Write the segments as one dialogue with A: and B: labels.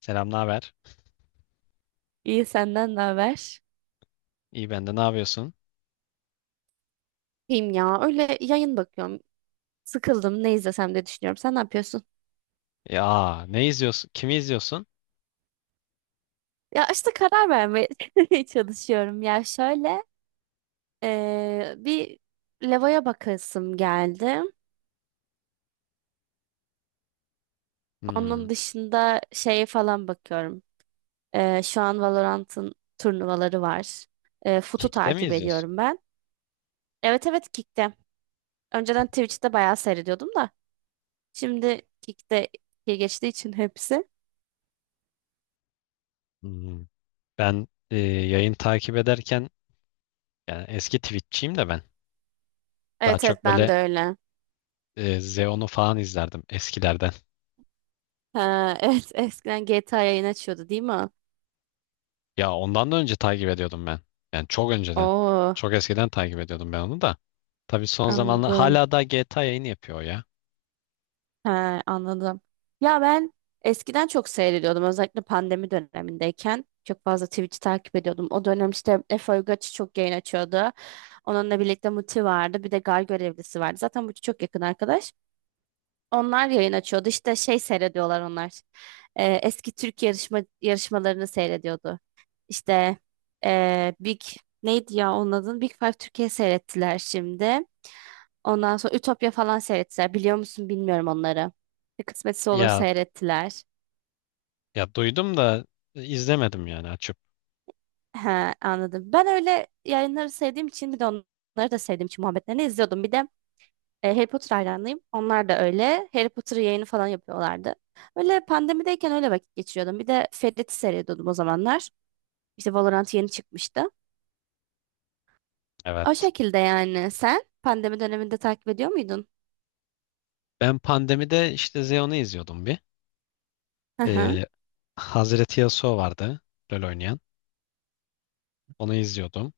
A: Selam, ne haber?
B: İyi senden ne haber?
A: İyi, ben de, ne yapıyorsun?
B: İyiyim ya. Öyle yayın bakıyorum. Sıkıldım. Ne izlesem diye düşünüyorum. Sen ne yapıyorsun?
A: Ya ne izliyorsun? Kimi izliyorsun?
B: Ya işte karar vermeye çalışıyorum. Ya şöyle bir levaya bakasım geldi. Onun
A: Hmm.
B: dışında şeye falan bakıyorum. Şu an Valorant'ın turnuvaları var. FUT'u
A: Kick'te mi
B: takip
A: izliyorsun?
B: ediyorum ben. Evet evet Kick'te. Önceden Twitch'te bayağı seyrediyordum da. Şimdi Kick'te geçtiği için hepsi.
A: Hmm. Ben yayın takip ederken, yani eski Twitch'çiyim de ben. Daha
B: Evet
A: çok
B: evet ben de
A: böyle
B: öyle.
A: Zeon'u falan izlerdim eskilerden.
B: Ha, evet eskiden GTA yayın açıyordu değil mi?
A: Ya ondan da önce takip ediyordum ben. Yani çok önceden.
B: Oo,
A: Çok eskiden takip ediyordum ben onu da. Tabii son zamanlar
B: anladım.
A: hala da GTA yayını yapıyor o ya.
B: Ha, anladım. Ya ben eskiden çok seyrediyordum özellikle pandemi dönemindeyken. Çok fazla Twitch'i takip ediyordum. O dönem işte Efe Uygaç'ı çok yayın açıyordu. Onunla birlikte Muti vardı. Bir de Gar Görevlisi vardı. Zaten Muti çok yakın arkadaş. Onlar yayın açıyordu. İşte şey seyrediyorlar onlar. Eski Türk yarışmalarını seyrediyordu. İşte Big neydi ya onun adı? Big Five Türkiye seyrettiler şimdi. Ondan sonra Ütopya falan seyrettiler. Biliyor musun bilmiyorum onları. Bir kısmetse olur
A: Ya
B: seyrettiler.
A: ya duydum da, izlemedim yani açıp.
B: He, anladım. Ben öyle yayınları sevdiğim için bir de onları da sevdiğim için muhabbetlerini izliyordum. Bir de Harry Potter hayranıyım. Onlar da öyle. Harry Potter yayını falan yapıyorlardı. Öyle pandemideyken öyle vakit geçiriyordum. Bir de Ferit'i seyrediyordum o zamanlar. İşte Valorant yeni çıkmıştı. O
A: Evet.
B: şekilde yani. Sen pandemi döneminde takip ediyor muydun?
A: Ben pandemide işte Zeon'u izliyordum bir.
B: Hı hı.
A: Ee, Hazreti Yasuo vardı, LoL oynayan. Onu izliyordum.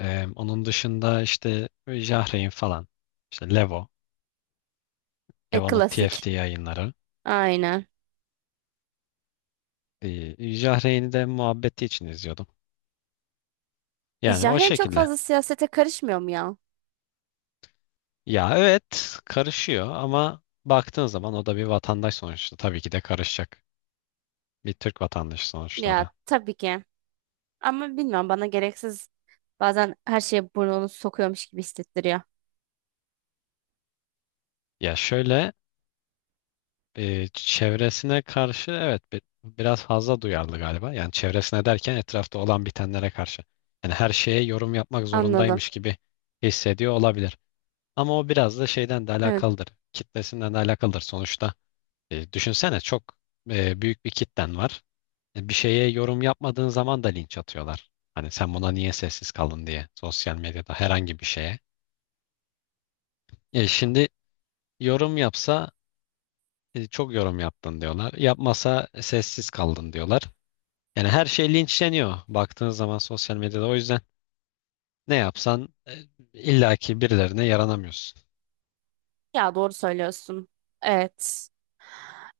A: Onun dışında işte Jahrein falan. İşte Levo.
B: E,
A: Levo'nun
B: klasik.
A: TFT yayınları.
B: Aynen.
A: Jahreyn'i de muhabbeti için izliyordum. Yani o
B: Jahren çok
A: şekilde.
B: fazla siyasete karışmıyor mu ya?
A: Ya evet, karışıyor ama baktığın zaman o da bir vatandaş sonuçta. Tabii ki de karışacak. Bir Türk vatandaşı sonuçta o
B: Ya
A: da.
B: tabii ki. Ama bilmiyorum bana gereksiz bazen her şeye burnunu sokuyormuş gibi hissettiriyor.
A: Ya şöyle, çevresine karşı evet biraz fazla duyarlı galiba. Yani çevresine derken etrafta olan bitenlere karşı. Yani her şeye yorum yapmak
B: Anladım.
A: zorundaymış gibi hissediyor olabilir. Ama o biraz da şeyden de
B: Evet.
A: alakalıdır. Kitlesinden de alakalıdır sonuçta. Düşünsene, çok büyük bir kitlen var. Bir şeye yorum yapmadığın zaman da linç atıyorlar. Hani sen buna niye sessiz kaldın diye, sosyal medyada herhangi bir şeye. Şimdi yorum yapsa, çok yorum yaptın diyorlar. Yapmasa, "E, sessiz kaldın" diyorlar. Yani her şey linçleniyor baktığın zaman sosyal medyada. O yüzden ne yapsan illaki birilerine yaranamıyorsun.
B: Ya doğru söylüyorsun. Evet.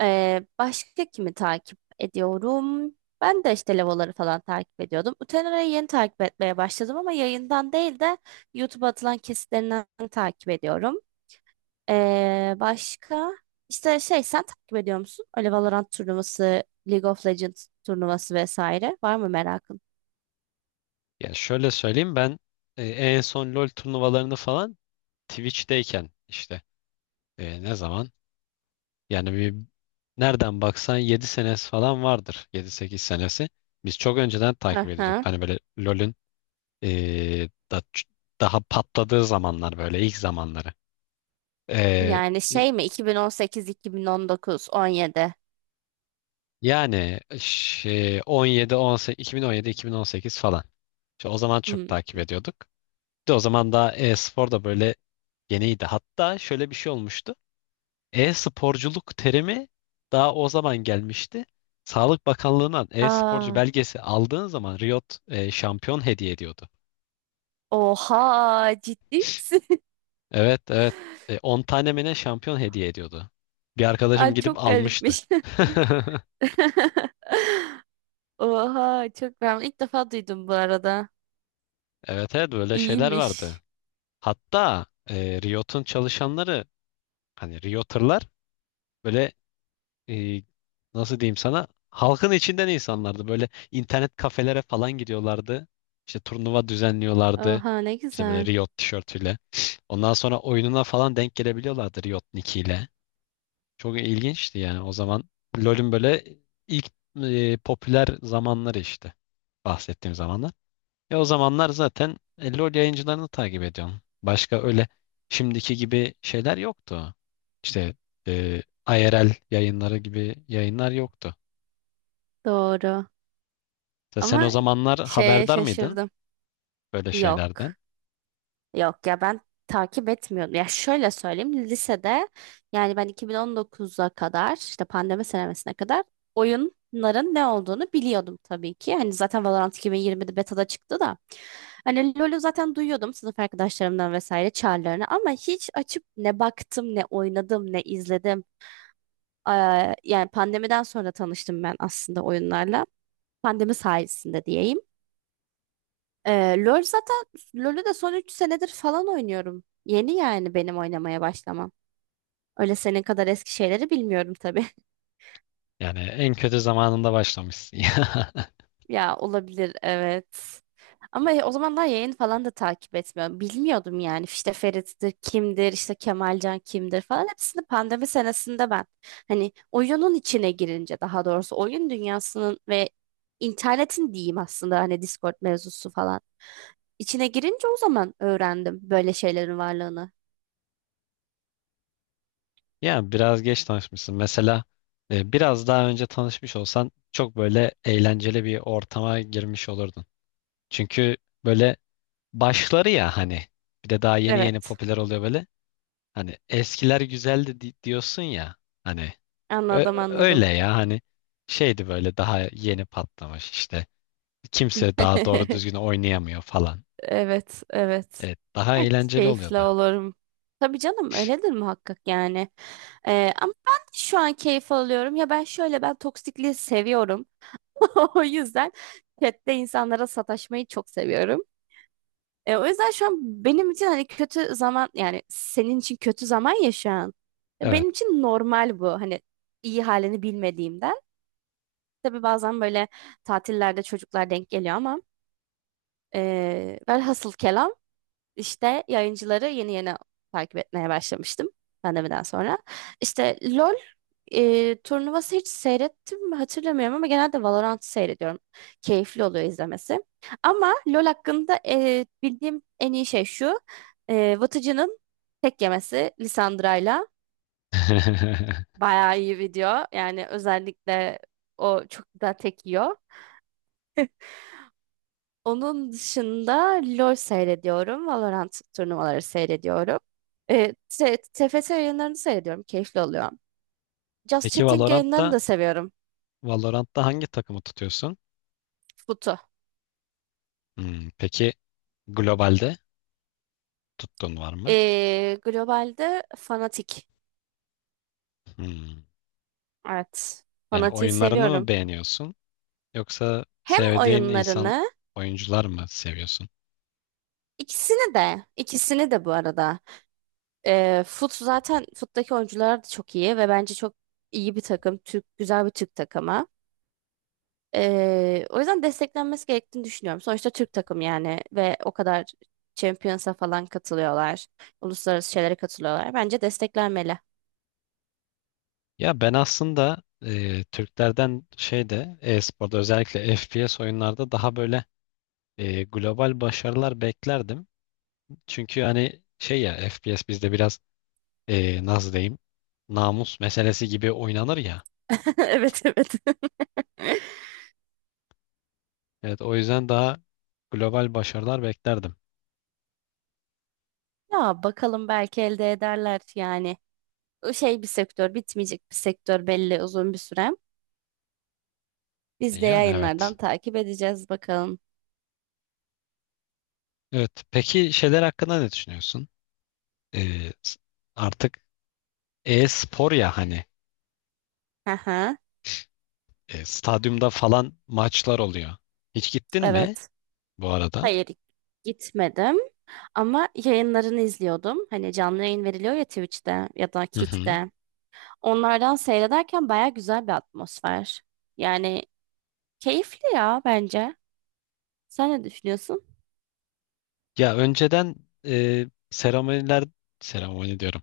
B: Başka kimi takip ediyorum? Ben de işte Levoları falan takip ediyordum. Utenera'yı yeni takip etmeye başladım ama yayından değil de YouTube'a atılan kesitlerinden takip ediyorum. Başka işte şey sen takip ediyor musun? Öyle Valorant turnuvası, League of Legends turnuvası vesaire. Var mı merakın?
A: Yani şöyle söyleyeyim, ben en son LoL turnuvalarını falan Twitch'teyken işte, ne zaman, yani bir, nereden baksan 7 senesi falan vardır, yedi sekiz senesi. Biz çok önceden
B: Hı
A: takip ediyorduk.
B: hı.
A: Hani böyle LoL'ün e, da- daha patladığı zamanlar, böyle ilk zamanları. E,
B: Yani şey mi 2018, 2019, 17.
A: Yani şey, 17 18 2017 2018 falan. İşte o zaman çok
B: Hmm.
A: takip ediyorduk. Bir de o zaman daha e-spor da böyle yeniydi. Hatta şöyle bir şey olmuştu. E-sporculuk terimi daha o zaman gelmişti. Sağlık Bakanlığı'ndan e-sporcu
B: Aa,
A: belgesi aldığın zaman Riot şampiyon hediye ediyordu.
B: oha ciddi misin?
A: Evet, evet. 10 tane mi ne şampiyon hediye ediyordu. Bir arkadaşım
B: Ay
A: gidip
B: çok
A: almıştı.
B: garipmiş. Oha çok ben ilk defa duydum bu arada.
A: Evet, evet, böyle şeyler vardı.
B: İyiymiş.
A: Hatta Riot'un çalışanları, hani Realtor'lar, böyle e, nasıl diyeyim sana, halkın içinden insanlardı. Böyle internet kafelere falan gidiyorlardı. İşte turnuva düzenliyorlardı.
B: Oha ne
A: İşte böyle
B: güzel.
A: Riot tişörtüyle. Ondan sonra oyununa falan denk gelebiliyorlardı Riot nickiyle. Çok ilginçti yani o zaman. LoL'ün böyle ilk popüler zamanları işte. Bahsettiğim zamanlar. Ya o zamanlar zaten LoL yayıncılarını takip ediyorum. Başka öyle şimdiki gibi şeyler yoktu. İşte e, IRL yayınları gibi yayınlar yoktu.
B: Doğru.
A: Sen o
B: Ama
A: zamanlar
B: şeye
A: haberdar mıydın
B: şaşırdım.
A: böyle şeylerden?
B: Yok. Yok ya ben takip etmiyordum. Ya şöyle söyleyeyim lisede yani ben 2019'a kadar işte pandemi senemesine kadar oyunların ne olduğunu biliyordum tabii ki. Hani zaten Valorant 2020'de beta'da çıktı da. Hani LoL'ü zaten duyuyordum sınıf arkadaşlarımdan vesaire çağrılarını ama hiç açıp ne baktım ne oynadım ne izledim. Yani pandemiden sonra tanıştım ben aslında oyunlarla. Pandemi sayesinde diyeyim. Eee, LoL zaten LoL'ü de son 3 senedir falan oynuyorum. Yeni yani benim oynamaya başlamam. Öyle senin kadar eski şeyleri bilmiyorum tabii.
A: Yani en kötü zamanında başlamışsın.
B: Ya olabilir evet. Ama o zamanlar yayın falan da takip etmiyorum. Bilmiyordum yani işte Ferit'tir, kimdir, işte Kemalcan kimdir falan. Hepsini pandemi senesinde ben hani oyunun içine girince daha doğrusu oyun dünyasının ve internetin diyeyim aslında hani Discord mevzusu falan. İçine girince o zaman öğrendim böyle şeylerin varlığını.
A: Ya ya biraz geç tanışmışsın. Mesela biraz daha önce tanışmış olsan çok böyle eğlenceli bir ortama girmiş olurdun. Çünkü böyle başları, ya hani bir de daha yeni yeni
B: Evet.
A: popüler oluyor böyle. Hani eskiler güzeldi diyorsun ya hani,
B: Anladım anladım.
A: öyle ya hani, şeydi böyle, daha yeni patlamış işte, kimse daha doğru düzgün oynayamıyor falan.
B: Evet, evet.
A: Evet, daha
B: E,
A: eğlenceli
B: keyifle
A: oluyordu.
B: olurum. Tabii canım öyledir muhakkak yani. Ama ben de şu an keyif alıyorum. Ya ben şöyle ben toksikliği seviyorum. O yüzden chatte insanlara sataşmayı çok seviyorum. O yüzden şu an benim için hani kötü zaman yani senin için kötü zaman ya şu an.
A: Evet.
B: Benim için normal bu hani iyi halini bilmediğimden. Tabii bazen böyle tatillerde çocuklar denk geliyor ama velhasıl kelam. İşte yayıncıları yeni yeni takip etmeye başlamıştım pandemiden sonra. İşte LOL turnuvası hiç seyrettim mi hatırlamıyorum ama genelde Valorant seyrediyorum. Keyifli oluyor izlemesi. Ama LOL hakkında bildiğim en iyi şey şu. Vıtıcı'nın tek yemesi Lissandra'yla bayağı iyi video. Yani özellikle o çok güzel tek yiyor. Onun dışında LoL seyrediyorum. Valorant turnuvaları seyrediyorum. TFT yayınlarını seyrediyorum. Keyifli oluyor. Just
A: Peki
B: Chatting yayınlarını
A: Valorant'ta,
B: da seviyorum.
A: Valorant'ta hangi takımı tutuyorsun?
B: Futu.
A: Hmm, peki globalde tuttuğun var mı?
B: Globalde Fnatic.
A: Hmm.
B: Evet.
A: Yani
B: Fnatic'i
A: oyunlarını mı
B: seviyorum.
A: beğeniyorsun, yoksa
B: Hem
A: sevdiğin
B: oyunlarını
A: oyuncular mı seviyorsun?
B: ikisini de ikisini de bu arada. Fut'taki oyuncular da çok iyi ve bence çok iyi bir takım. Türk, güzel bir Türk takımı. O yüzden desteklenmesi gerektiğini düşünüyorum. Sonuçta Türk takım yani ve o kadar Champions'a falan katılıyorlar. Uluslararası şeylere katılıyorlar. Bence desteklenmeli.
A: Ya ben aslında Türklerden şeyde, e-sporda özellikle FPS oyunlarda daha böyle global başarılar beklerdim. Çünkü hani şey ya, FPS bizde biraz nasıl diyeyim, namus meselesi gibi oynanır ya.
B: Evet evet.
A: Evet, o yüzden daha global başarılar beklerdim.
B: Ya bakalım belki elde ederler yani. O şey bir sektör, bitmeyecek bir sektör belli uzun bir süre. Biz de
A: Yani evet.
B: yayınlardan takip edeceğiz bakalım.
A: Evet, peki şeyler hakkında ne düşünüyorsun? E, s- artık e-spor ya hani,
B: Aha,
A: stadyumda falan maçlar oluyor. Hiç gittin mi
B: evet.
A: bu arada?
B: Hayır gitmedim ama yayınlarını izliyordum. Hani canlı yayın veriliyor ya Twitch'te ya da
A: Hı hı.
B: Kick'te. Onlardan seyrederken baya güzel bir atmosfer. Yani keyifli ya bence. Sen ne düşünüyorsun?
A: Ya önceden seremoniler, seremoni diyorum.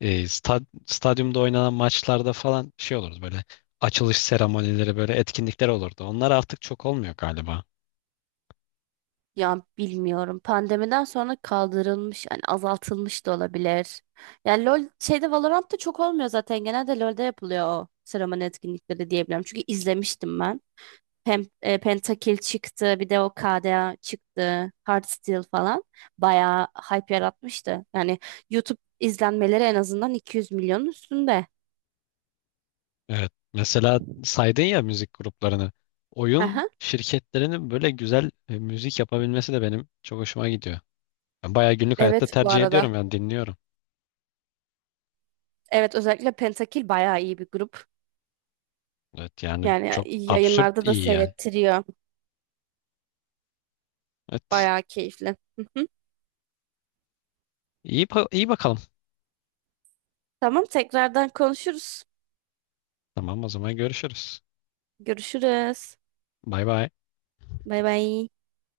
A: Stadyumda oynanan maçlarda falan şey olurdu, böyle açılış seremonileri, böyle etkinlikler olurdu. Onlar artık çok olmuyor galiba.
B: Ya bilmiyorum. Pandemiden sonra kaldırılmış, yani azaltılmış da olabilir. Yani LoL şeyde Valorant'ta çok olmuyor zaten. Genelde LoL'de yapılıyor o seremoni etkinlikleri diyebilirim. Çünkü izlemiştim ben. Pentakill çıktı, bir de o KDA çıktı, Hearthstone falan. Bayağı hype yaratmıştı. Yani YouTube izlenmeleri en azından 200 milyonun üstünde.
A: Evet. Mesela saydın ya müzik gruplarını. Oyun şirketlerinin böyle güzel müzik yapabilmesi de benim çok hoşuma gidiyor. Ben bayağı günlük hayatta
B: Evet bu
A: tercih ediyorum,
B: arada.
A: yani dinliyorum.
B: Evet özellikle Pentakil bayağı iyi bir grup.
A: Evet, yani
B: Yani
A: çok absürt
B: yayınlarda da
A: iyi yani.
B: seyrettiriyor.
A: Evet.
B: Bayağı keyifli. Hı hı.
A: İyi, iyi bakalım.
B: Tamam tekrardan konuşuruz.
A: Tamam, o zaman görüşürüz.
B: Görüşürüz.
A: Bay bay.
B: Bay bay.